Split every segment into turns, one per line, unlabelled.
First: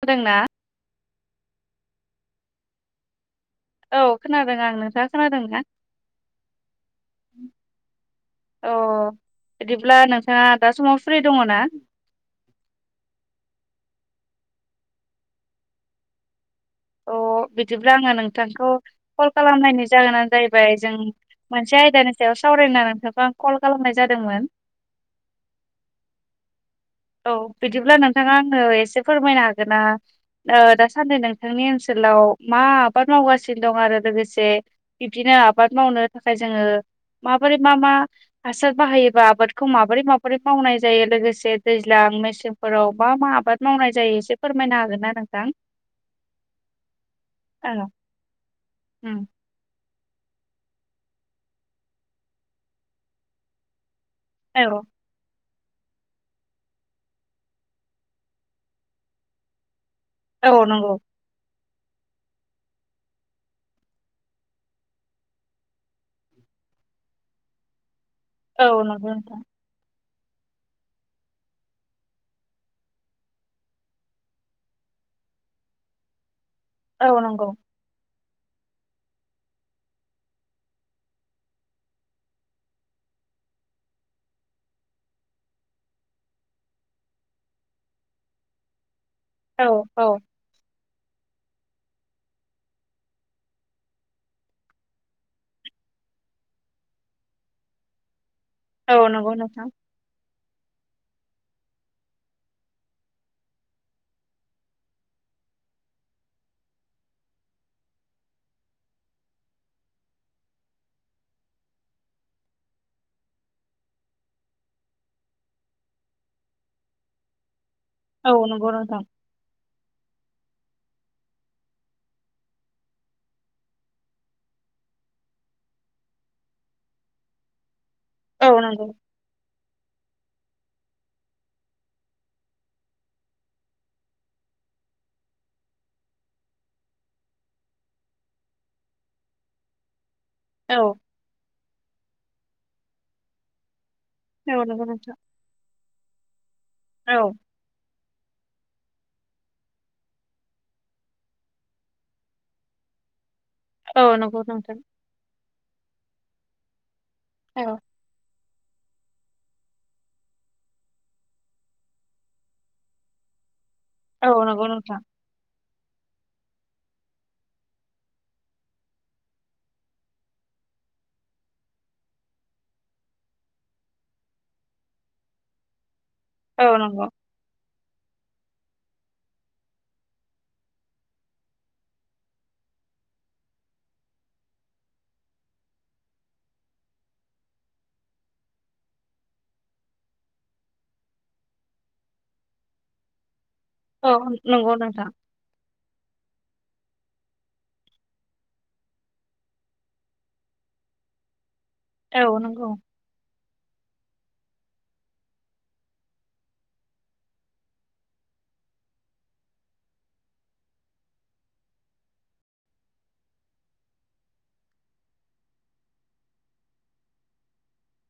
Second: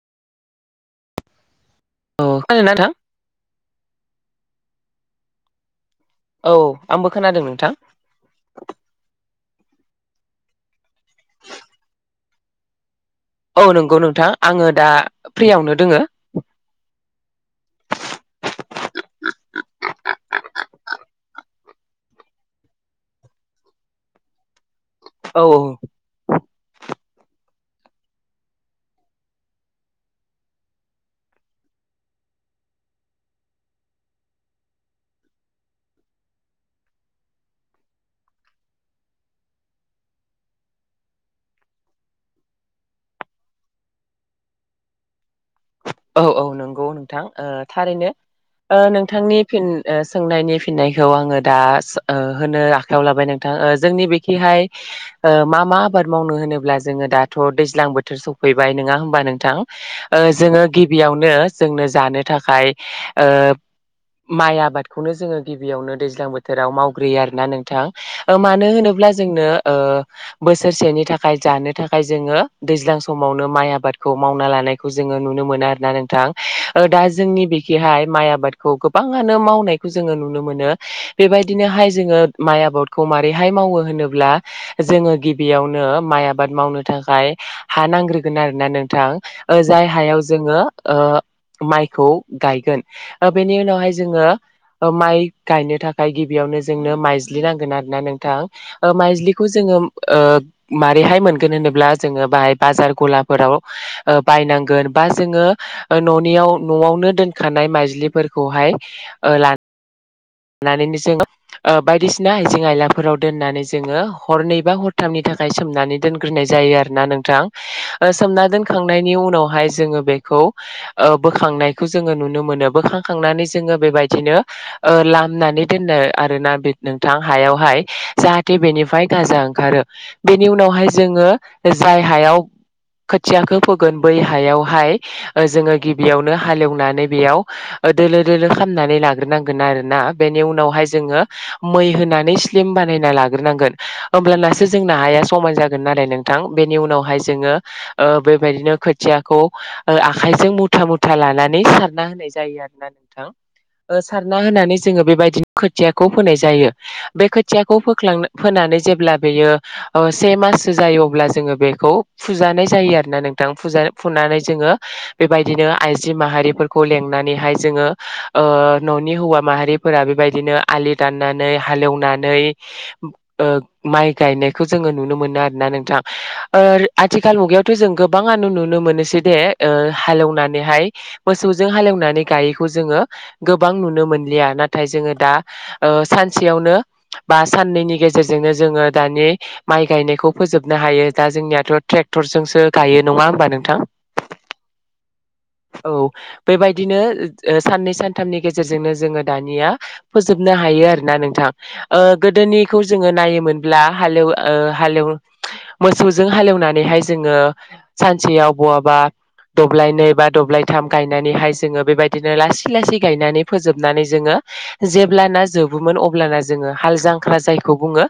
होदोंना।
औ खोनादोना नोंथां?
औ खोनादों आं नोंथाङा खोनादों ना?
औ आंबो खोनादों नोंथां।
अ बिदिब्ला नोंथाङा दा समाव फ्रि दङ ना?
औ नंगौ नोंथां आङो दा फ्रियावनो दोङो।
अ। बिदिब्ला आङो नोंथांखौ कल खालामनायनि जाहोनानो जाहैबाय जों मोनसे आयदानि सायाव सावरायना नोंथांखौ आं कल खालामनाय जादोंमोन।
औ औ।
औ बिदिब्ला नोंथाङा आंनो एसे फोरमायनो हागोन ना ओ दासानदि नोंथांनि ओनसोल लाव मा आबाद मावगासिनो दं आरो लोगोसे बिब्दिनो आबाद मावनो थाखाय जोङो माबोरै मा मा हासार बाहायोबा आबादखौ माबोरै माबोरै मावनाय जायो लोगोसे दैज्लां मेसेंफोराव मा मा आबाद मावनाय जायो एसे फोरमायनो हागोन ना नोंथां?
औ औ नंगौ नोंथां ओ
औ
थारैनो ओ
उम
नोंथांनि फिन ओ सोंनायनि फिननायखौ आङो दा ओ होनो आखायाव लाबाय नोंथां ओ जोंनि बे हाय
औ
मा मा आबाद मावनो होनोब्ला जोङो दाथ' दैज्लां बोथोर सफैबाय नोङा होमबा नोंथां। ओ जोङो
औ नंगौ
गिबियावनो जोंनो जानो थाखाय ओ माइ आबादखौनो जोङो गिबियावनो दैज्लां बोथोराव मावग्रोयो आरो ना नोंथां।
औ
मानो
नंगौ
होनोब्ला
नोंथां
जोंनो ओ बोसोरसेनि थाखाय जानो थाखाय जोङो दैज्लां समावनो माइ आबादखौ मावना लानायखौ जोङो नुनो मोन नो आरोना नोंथां ओ दा
औ
जोंनि
नंगौ
बेखैहाय माइ आ बादखौ गोबाङनो मावनायखौ जोङो नुनो मोनो बेबायदिनोहाय जोङो माइ आबादखौ मारैहाय मावो होनोब्ला जोङो गिबियावनो माइ आबाद मावनो थाखाय हा नांग्रोगोन आरोना नोंथां ओ
औ
जाय
औ
हायाव जोङो ओ माइखौ गायगोन बेनि ओ उनावहाय जोङो ओ माइ गायनो थाखाय गिबियावनो जोंनो माइज्लि नांगोन आरोना नोंथां। ओ
औ नंगौ
माइज्लिखौ
नोंथां
जोङो ओ मारैहाय मोनगोन होनोब्ला जोङो बाहाय बाजार गलाफोराव ओ बायनांगोन। बा जोङो न'नियाव न'आवनो दोनखानाय माइज्लिफोरखौहाय ओ लान नानैनो जों ओ बायदिसिना आइजें आइलाफोराव दोननानै जोङो हरनै बा हरथामनि थाख खाय सोमनानै दोनग्रोननाय जायो आरोना नोंथां ओ
औ
सोमना
नंगौ नोंथां
दोनखांनायनि उनावहाय जोङो बेखौ ओ बोखांनायखौ जोङो नुनो मोनो बोखांखांनानै जोङो बेबायदिनो ओ लाम नानै दोननो आरोना बे नोंथां हायावहाय
औ
जाहाथे
नंगौ
बेनिफ्राय गाजा ओंखारो। बेनि उनावहाय जोङो जाय हायाव खोथियाखौ फोगोन बै हायावहाय जोङो गिबियावनो हालेवनानै बेयाव ओ दोलो दोलो खालामनानै लाग्रोनांगोन आरो ना बेनि
औ
उनावहाय जोङो मै होनानै स्लिम बानायना लाग्रोनांगोन
औ
होमब्लानासो
नंगौ
जोंना
नोंथां
हाया समाय जागोन नालाय नोंथां बेनि उनावहाय
औ
जोङो ओ बेबायदिनो खोथियाखौ ओ आखाइजों मुथा मुथा लानानै सारना होनाय जायो आरो ना नोंथां ओ
औ
सारना
नंगौ
होनानै
नोंथां
जोङो बेबायदिनो खोथियाखौ फोनाय जायो बे
औ
खोथियाखौ फोख्लांनो फोनानै जेब्ला बेयो ओ से माससो जायो अब्ला जोङो बेखौ फुजानाय जायो आरोना नोंथां फुजा
औ
फुननानै
नंगौ
जोङो
नोंथां
बेबायदिनो आइजो माहारिफोरखौ लेंनानैहाय जोङो ओ न'नि हौवा माहारि फोरा बेबायदिनो आलि दाननानै हालेवनानै ओ माइ गायनायखौ जों ङो नुनो मोनो आरना नोंथां ओ
औ नंगौ
आथिखाल मुगायाव थ जों गोबाङानो नुनो मोनोसे दे ओ हालेवनानैहाय मोसौजों हालेवनानै गायैखौ जोङो गोबां नुनो मोनलिया नाथ थाय जोङो दा ओ सानसेयावनो बा साननैनि गेजेरजोंनो जोङो दानि माइ गायनायखौ फोजोबनो हायो दा जोंनियाथ' ट्रेक्टरजोंसो गायो नङा होमबा नों
अ नोंगौ नोंथां
औ बेबायदिनो ओ साननै सानथामनि गेजेरजोंनो जोङो दानि निया फोजोबनो हायो आरोना नोंथां ओ
औ नंगौ
गोदोनिखौ जोङो नायोमोन ब्ला हालेव ओ हालेव मोसौजों हालेवनानैहाय जोङो सानसेयाव बहाबा दब्लाय नै बा दब्लायथाम गायनानैहाय जोङो बेबायदिनो लासै लासै गायनानै फोजोबनानै जोङो जेब्लाना जोबोमोन अब्लाना जोङो हाल जांख्रा जायखौ बुङो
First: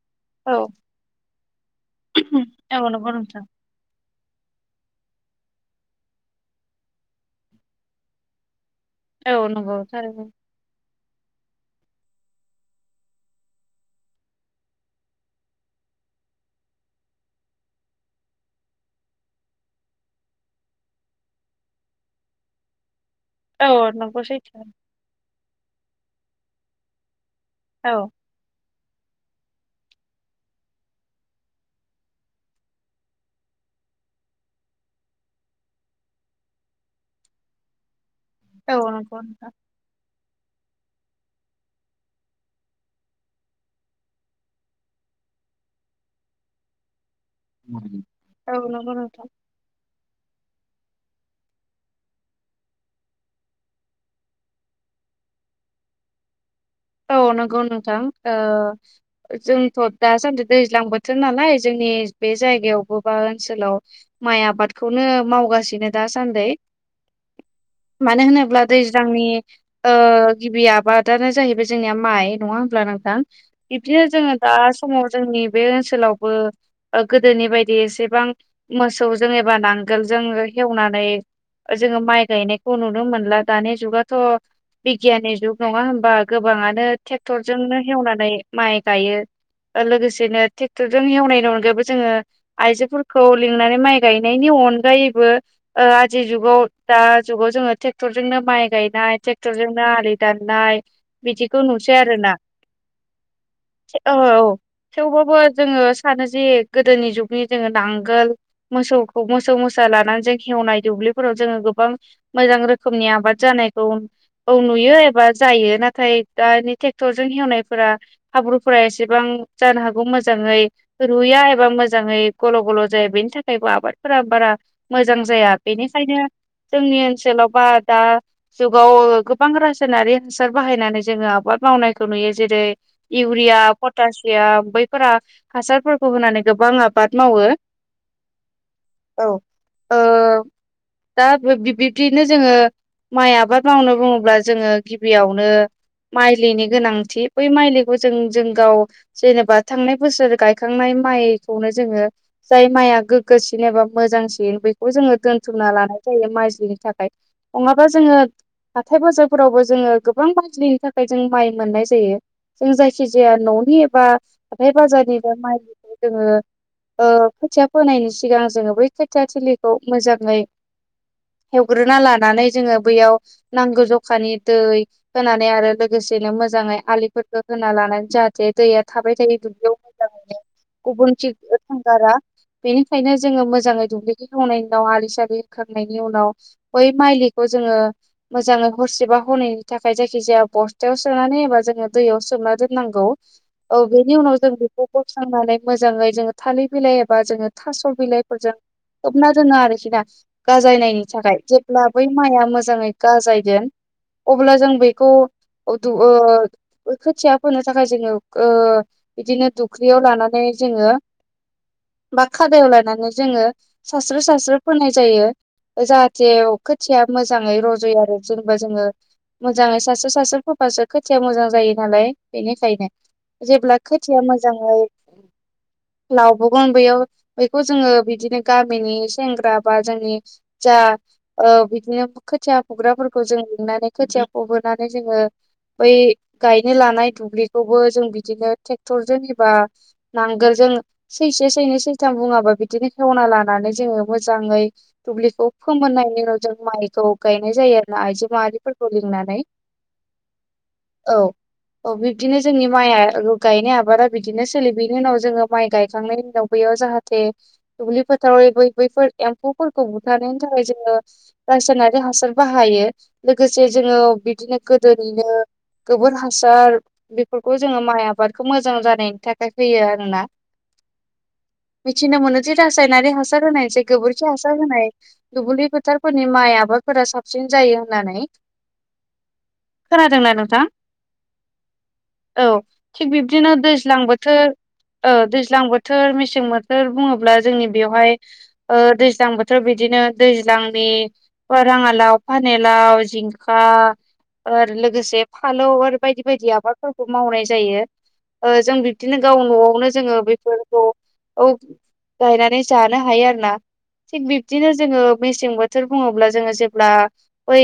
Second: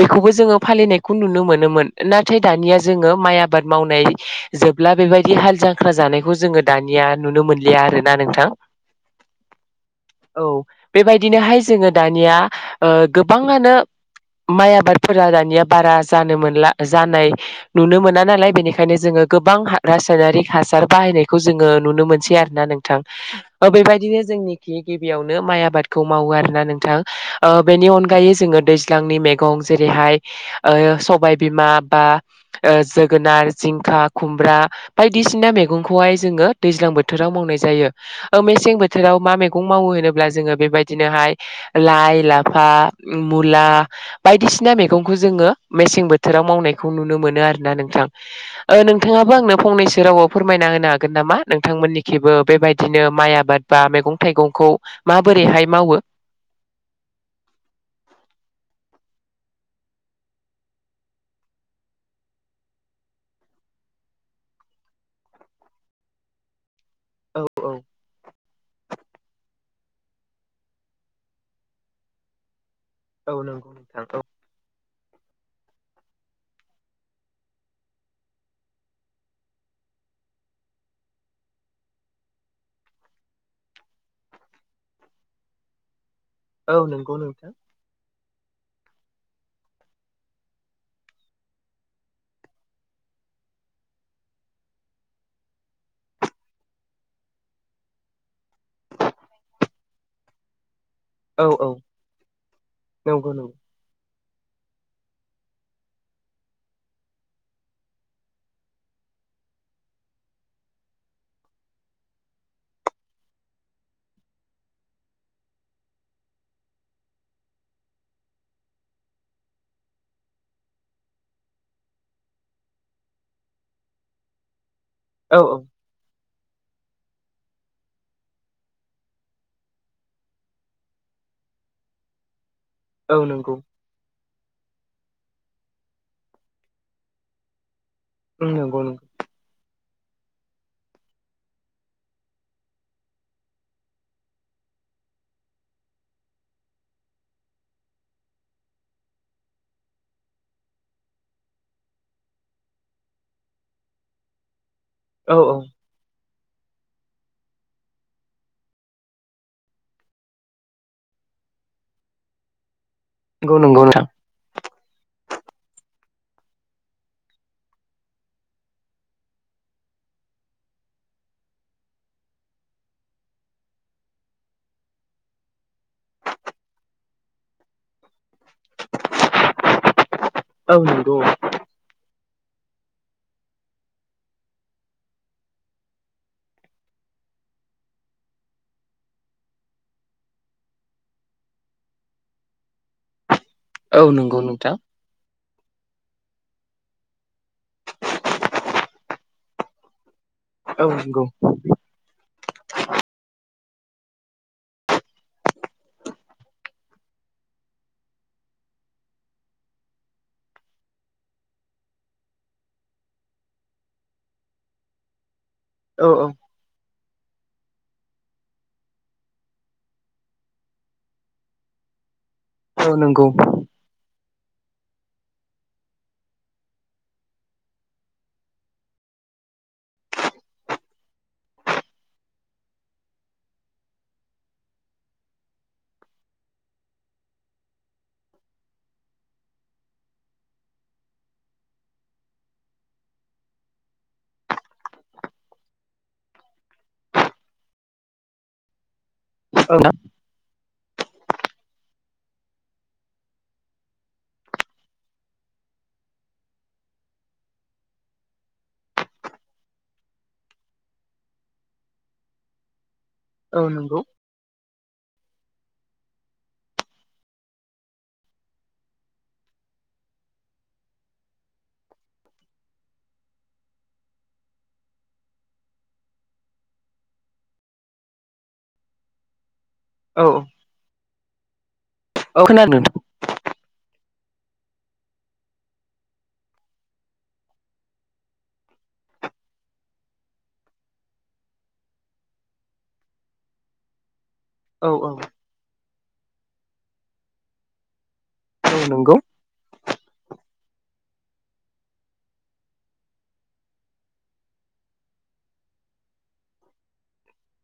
बेखौबो
औ
जोङो फालिनायखौ नुनो मोनोमोन नाथाय दानिया
औ नंगौ
जोङो माइ
नोंथां
आबाद मावनाय जोब ब्ला बेबादि हाल जांख्रा जानायखौ जोङो दानिया नुनो मोनलिया आरोना नोंथां
औ नंगौ सार
औ बेबायदिनोहाय जोङो दानिया ओ गोबाङानो माइ आबादफोरा दानिया बारा जानो मोनला जानाय नुनो मोना नालाय बेनिखायनो जोङो गोबां रासायनारिक हासार बाहायनायखौ जोङो नुनो मोनसै आरो ना नोंथां ओ
औ
बेबायदिनो
नंगौ सैथो
जोंनिखि गिबियावनो माइ आबादखौ मावो आरो ना नोंथां ओ बेनि
औ
अनगायै जोङो दैज लांनि मैगं जेरैहाय ओ सबायबिमा बा जोगोनार जिं खा खुमब्रा बायदिसिना मैगंखौहाय जोङो दैज्लां बोथोराव मावनाय जायो ओ मेसें
औ नंगौ
बोथोराव मा
नोंथां
मैगं मावो होनोब्ला जोङो बेबायद दिनोहाय लाइ लाफा मुला बायदिसिना मैगंखौ जोङो मे सें बोथोराव मावनायखौ नुनो मोनो आरोना नोंथां
औ
ओ
नंगौ नोंथां
नोंथाङाबो आंनो फंनैसो जेरावबो फोरमायना होनो हागोन नामा नोंथांमोननिखिबो बेबायदिनो माइ आबाद बा मेगं थाइगंखौ माबोरैहाय मावो
औ नोंगौ नोंथां ओ जोंथ दासान्दि दैज्लां बोथोर नालाय जों नि बे जायगायावबो बा ओनसोलाव माइ आबादखौनो मावगासिनो दासान्दै
औ औ
मानो होनोब्ला दैज्लांनि ओ गिबि आबादानो जाहैबाय जोंनिया माइ नङा होनब्ला नोंथां
औ नंगौ
बिबदिनो
नोंथां
जोङो दा समाव जोंनि बे ओनसोलावबो ओ गोदोनि बायदि एसेबां मोसौ जों एबा नां गोलजों हेवनानै जोङो माइ गायनायखौ नुनो मोनला दानि जुगाथ' बिगियननि जुग नङा होनबा
औ
गोबाङानो
नंगौ नोंथां
टेक्टरजोंनो हेवनानै माइ गायो लोगोसेनो टेक्टरजों हेवनायनि अनगायबो जोङो आइजोफोरखौ लिंनानै माइ गायनायनि अनगायैबो ओ आजि जुगाव दा जुगाव जोङो टेक्टर जोंनो माइ गायनाय टेक्टर जोंनो आलि दाननाय
औ
बिदिखौ
औ
नुसै आरोना
नंगौ नंगौ
औ औ थेवबाबो जोङो सानो जे गोदोनि जुगनि जोङो नांगोल मोसौखौ मोसौ मोसौ सा लानानै जों खेवनाय दुब्लिफोराव जोङो गोबां मोजां रोखोमनि आबाद जानायखौ औ नु नुयो एबा जायो नाथाय दानि टेक्टरजों हेवनायफोरा हाब्रुफोरा एसेबां जानो हागौ मोजाङै रुया एबा मोजाङै गल' गल' जाया बेनि थाखायबो आबादफोरा बारा मोजां
औ
जाया बेनिखायनो जोंनि ओनसोलाव बा दा जुगाव गोबां रासायनारि ओनसोल सार बाहायनानै जोङो आबाद मावनायखौ नुयो जेरै
औ
इउरिया
नंगौ
पटास या बैफोरा हासारफोरखौ होनानै गोबां आबाद मावो
उंगनो
औ दा बिब्दिनो जोङो माइ आबाद मावनो बुङोब्ला जोङो फबियावनो माइलिनि गोनांथि बै माइलिखौ जों जों गाव जेनेबा थांनाय बोसोर गायखांनाय माइखौनो जोङो जाय माइआ गोग्गोसिन एबा मोजांसिन बे जोो
औ
दोनथुमना
औ
लानाय जायो माइलिनि थाखाय नङाबा जोङो हाथाय बाजाफोरावबो जोङो गोबां मानलिनि थाखाय जों माइ मोननाय जायो जों जायखि जाया
नंगौ
न'नि
नंगौ
एबा
नोंथां
बे बाजारनिनो माइनिखौ जोङो खोथिया फोनायनि सिगां जोङो बै खोथिया थलिखौ मोजाङै हवग्रोना लानानै जोङो बैयाव नांगौ जखानि दै होनानै आरो लोगोसेनो मोजाङै आलिफोरखौ होना लानानै जाहाथे जे दैया थाबाय थायो दुब्लियाव मोजाङ मोनो
औ
गुबुन
नंगौ
थ थांगारा बेनिखायनो जोङो मोजाङै दुब्लिख खांनायनि उनाव आलि सलि होखांनायनि उनाव बै माइलिखौ जों मोजाङै हरसेबा हैनि थाखाय जायखि जाया बस्थायाव सोनानै एबा जोङो दैयाव सोनना दोननांगौ औ बेनि उनाव
नंगौ
जों
नोंथां
बेखौ बोस्रांनानै मोजाङै जोङो थालिर बिलाइ एबा जोङो थास'ल बिलाइफोरजों होबना दोनङो आरोखि ना
औ
गाजायनायनि
नंगौ
थाखाय जेब्ला बै माइआ मोजाङै गाजायगोन अब्ला जों बेखौ खोथिया फोनो थाखाय जोङो बिदिनो दुखलियाव लानानै जोङो बा खादायाव लानानै जोङो सस्र्रि सास्र्रि फोनाय जायो
औ
जाहाथे खोथिया मोजाङै रज'यो आरो जों जोङो मोजाङै सासे सासे फबासो खोथाया मोजां जायो नालाय बेनिखायनो
औ नंगौ
जेब्ला खोथिया मोजाङै लावबोगोन बेयाव बेखौ जोङो बिदिनो गामिनि सेंग्रा बा जोंनि जा बिदिनो खोथिया फुग्राफोरखौ जों लिंनानै खोथिया फबोनानै जोङो बै गायनो लानाय दुब्लिखौबो जों बिदिनो ट्रेक्टरजों एबा नांगोलजों जों सैसे सैनै सैथाम बुङाबा बिदिनो खेवना लानानै जोङो मोजाङै दुब्लिखौ खोमोननायनि उनाव जों माइखौ गायनाय जायो आइजो माहारिफोरखौ लिंनानै
औ
औ अ बिब्दिनो जोंनि माइ गायनाय आबादा बिदिनो सोलियो बेनि उनाव जोङो माइ गायखांनायनि उनाव बैयाव जाहाथे दुब्लि फोथारावैफोर एम्फौफोरखौ बुथारनायनि थाखाय जोङो र हासार बाहायो
औ
लोगोसे जोङो
नंगौ
बिदिनो गोदोनिनो गोबोर हासार बेफोरखौ जोङो माइ आबादखौ मोजां जानायनि थाखाय होयो आरोना [unintelligible] मिथिनो मोनो जे रासायनारि हासार होनाय जे गोबोरखि हासार होनाय दुब्लि फोथारफोरनि माइ आबाद ाबाफोरा साबसिन जायो होननानै
औ
खोनादोंना नोंथां औ
खोनादों नोंथां
थिग बिब्दिनो दैज्लांबो खो दैज्लां बोथोर मेसें बोथोर बुङोब्ला जोंनि बेवहाय दैज्लां बोथोर बिदि बिदिनो दैज्लांनि अ राङालाव पानिलाव जिंखा आरो ओ
औ औ
लोगोसे फालौ आरो बायदि बायदि आबादफोरखौ मावनाय जायो ओ जों
औ नंगौ
बिदिनो गाव न'आवनो जोङो बे फोरखौ औ गायनानै जानो हायो आरो ना। थिग बिब्दिनो जोङो मेसें बोथोर बुङोब्ला जोङो जेब्ला बै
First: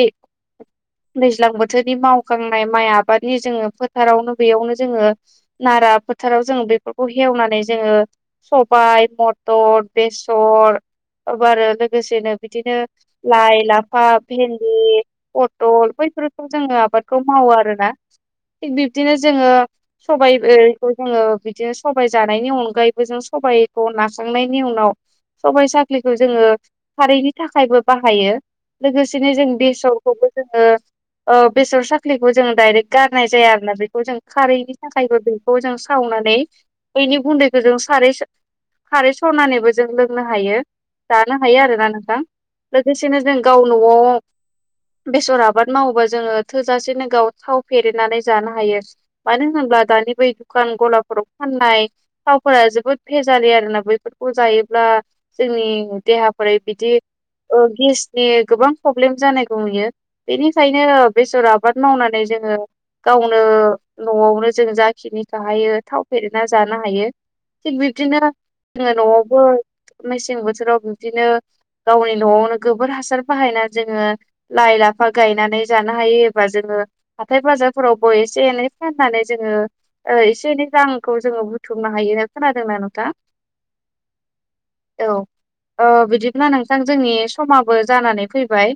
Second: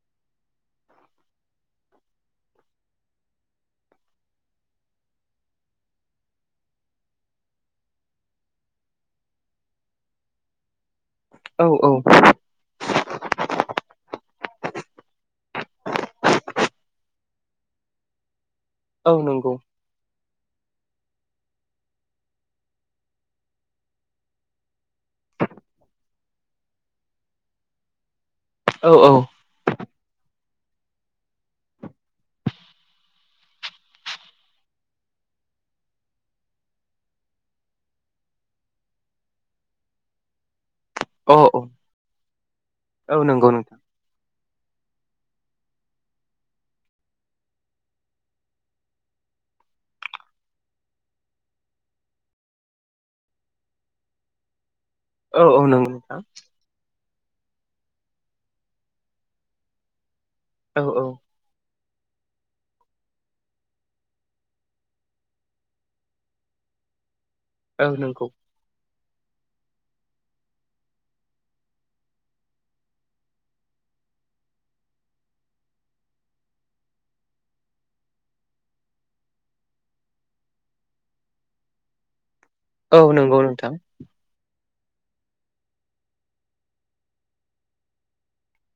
दैज्लां बोथोरनि मावखांनाय माइ आबादनि जोङो फोथारावनो बेयावनो जोङो नारा फोथाराव जों बेफोरखौ हेवनानै जोङो सबाय, मथर, बेसर औ आरो लोगोसेनो बिदिनो लाइ लाफा भिन्दि फथल बैफोरखौ जोङो आबादखौ मावो आरोना। थिग
औ
बिब्दिनो जोङो
नंगौ
सबाइबो खौ जोङो बिदिनो सबाइ जानायनि अनगायैबो जों सबाइखौ नास्रांनायनि उनाव सबाइ साख्लिखौ जोङो खारैनि थाखायबो बाहायो।
औ औ।
लोगोसेनो जों बेसरखौबो जोङो ओ बेसर साख्लिखौ जों डाइरेक्ट गारनाय जाया आरो ना बेखौ जों खारैनि थाखायबो बेखौ जों साव नानै बैनि गुन्दैखौ जों सारै सा-खारै सरनानैबो जों लोंनो हायो
औ
जानो हायो आरोना नोंथां।
औ
लोगोसेनो जों
नंगौ
गावनो
नोंथां
[unintelligible] बेसर आबाद मावोबा जोङो थोजासेनो गाव थाव फेरेदनानै जानो हायो मानो होनोब्ला दानि बै दुखान गलाफोराव फाननाय थावफोरा जोबोद भेजालि आरोना बैफोरखौ जायोब्ला
औ औ नंगौ
जोंनि
नोंथां
देहाफोरा बिदि ओ गेसटिक गोबां प्रब्लेम जानायखौ नुयो
औ
बेनिखायनो
औ
बेसर आबाद मावनानै जोङो गावनो न'आवनो जों जाखिनिखोहायो थाव फेरेदना जानो हायो। थिग
औ
बिद्बिनो
नंगौ
जोङो न'आवबो मेसें बोथोराव बिब्दिनो गावनि न'आवनो गोबोर हासार बाहायनानै जोङो लाइ लाफा गायनानै जानो हायो एबा जोङो हाथाइ बाजारफोरावबो ए से एनै फाननानै जोङो ओ एसे एनै रांखौ जोङो बुथुमनो हायो। खोनादोंना
औ
नोंथां
नंगौ नोंथां।
औ ओ बिदिब्ला नोंथां जोंनि समाबो जानानै फैबाय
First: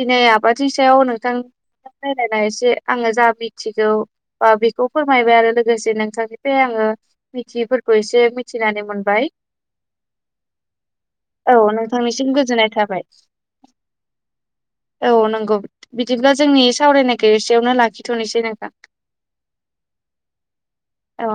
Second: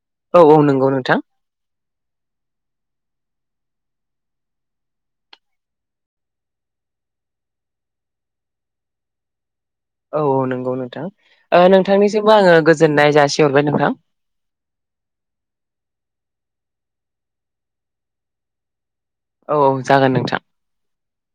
दिनै
औ औ
आबादनि
नंगौ
सायाव नोंथां रायलायनाय एसे आङो जा मिथिगौ बा बेखौ फोरमायबाय आरो लोगोसे नोंथांनिफ्राय आङो मिथियैफोरखौ एसे मिथिनानै मोनबाय।
औ औ नंगौ नोंथां
औ
ओ
नोंथांनिसिम
नोंथांनिसिमबो आङो
थाबाय
गोजोननाय जासिहर
औ नंगौ बिदिब्ला जोंनि सावरायनायखौ एसेयावनो लाखिथ'नोसै नोंथां।
औ औ जागोन नोंथां।
औ।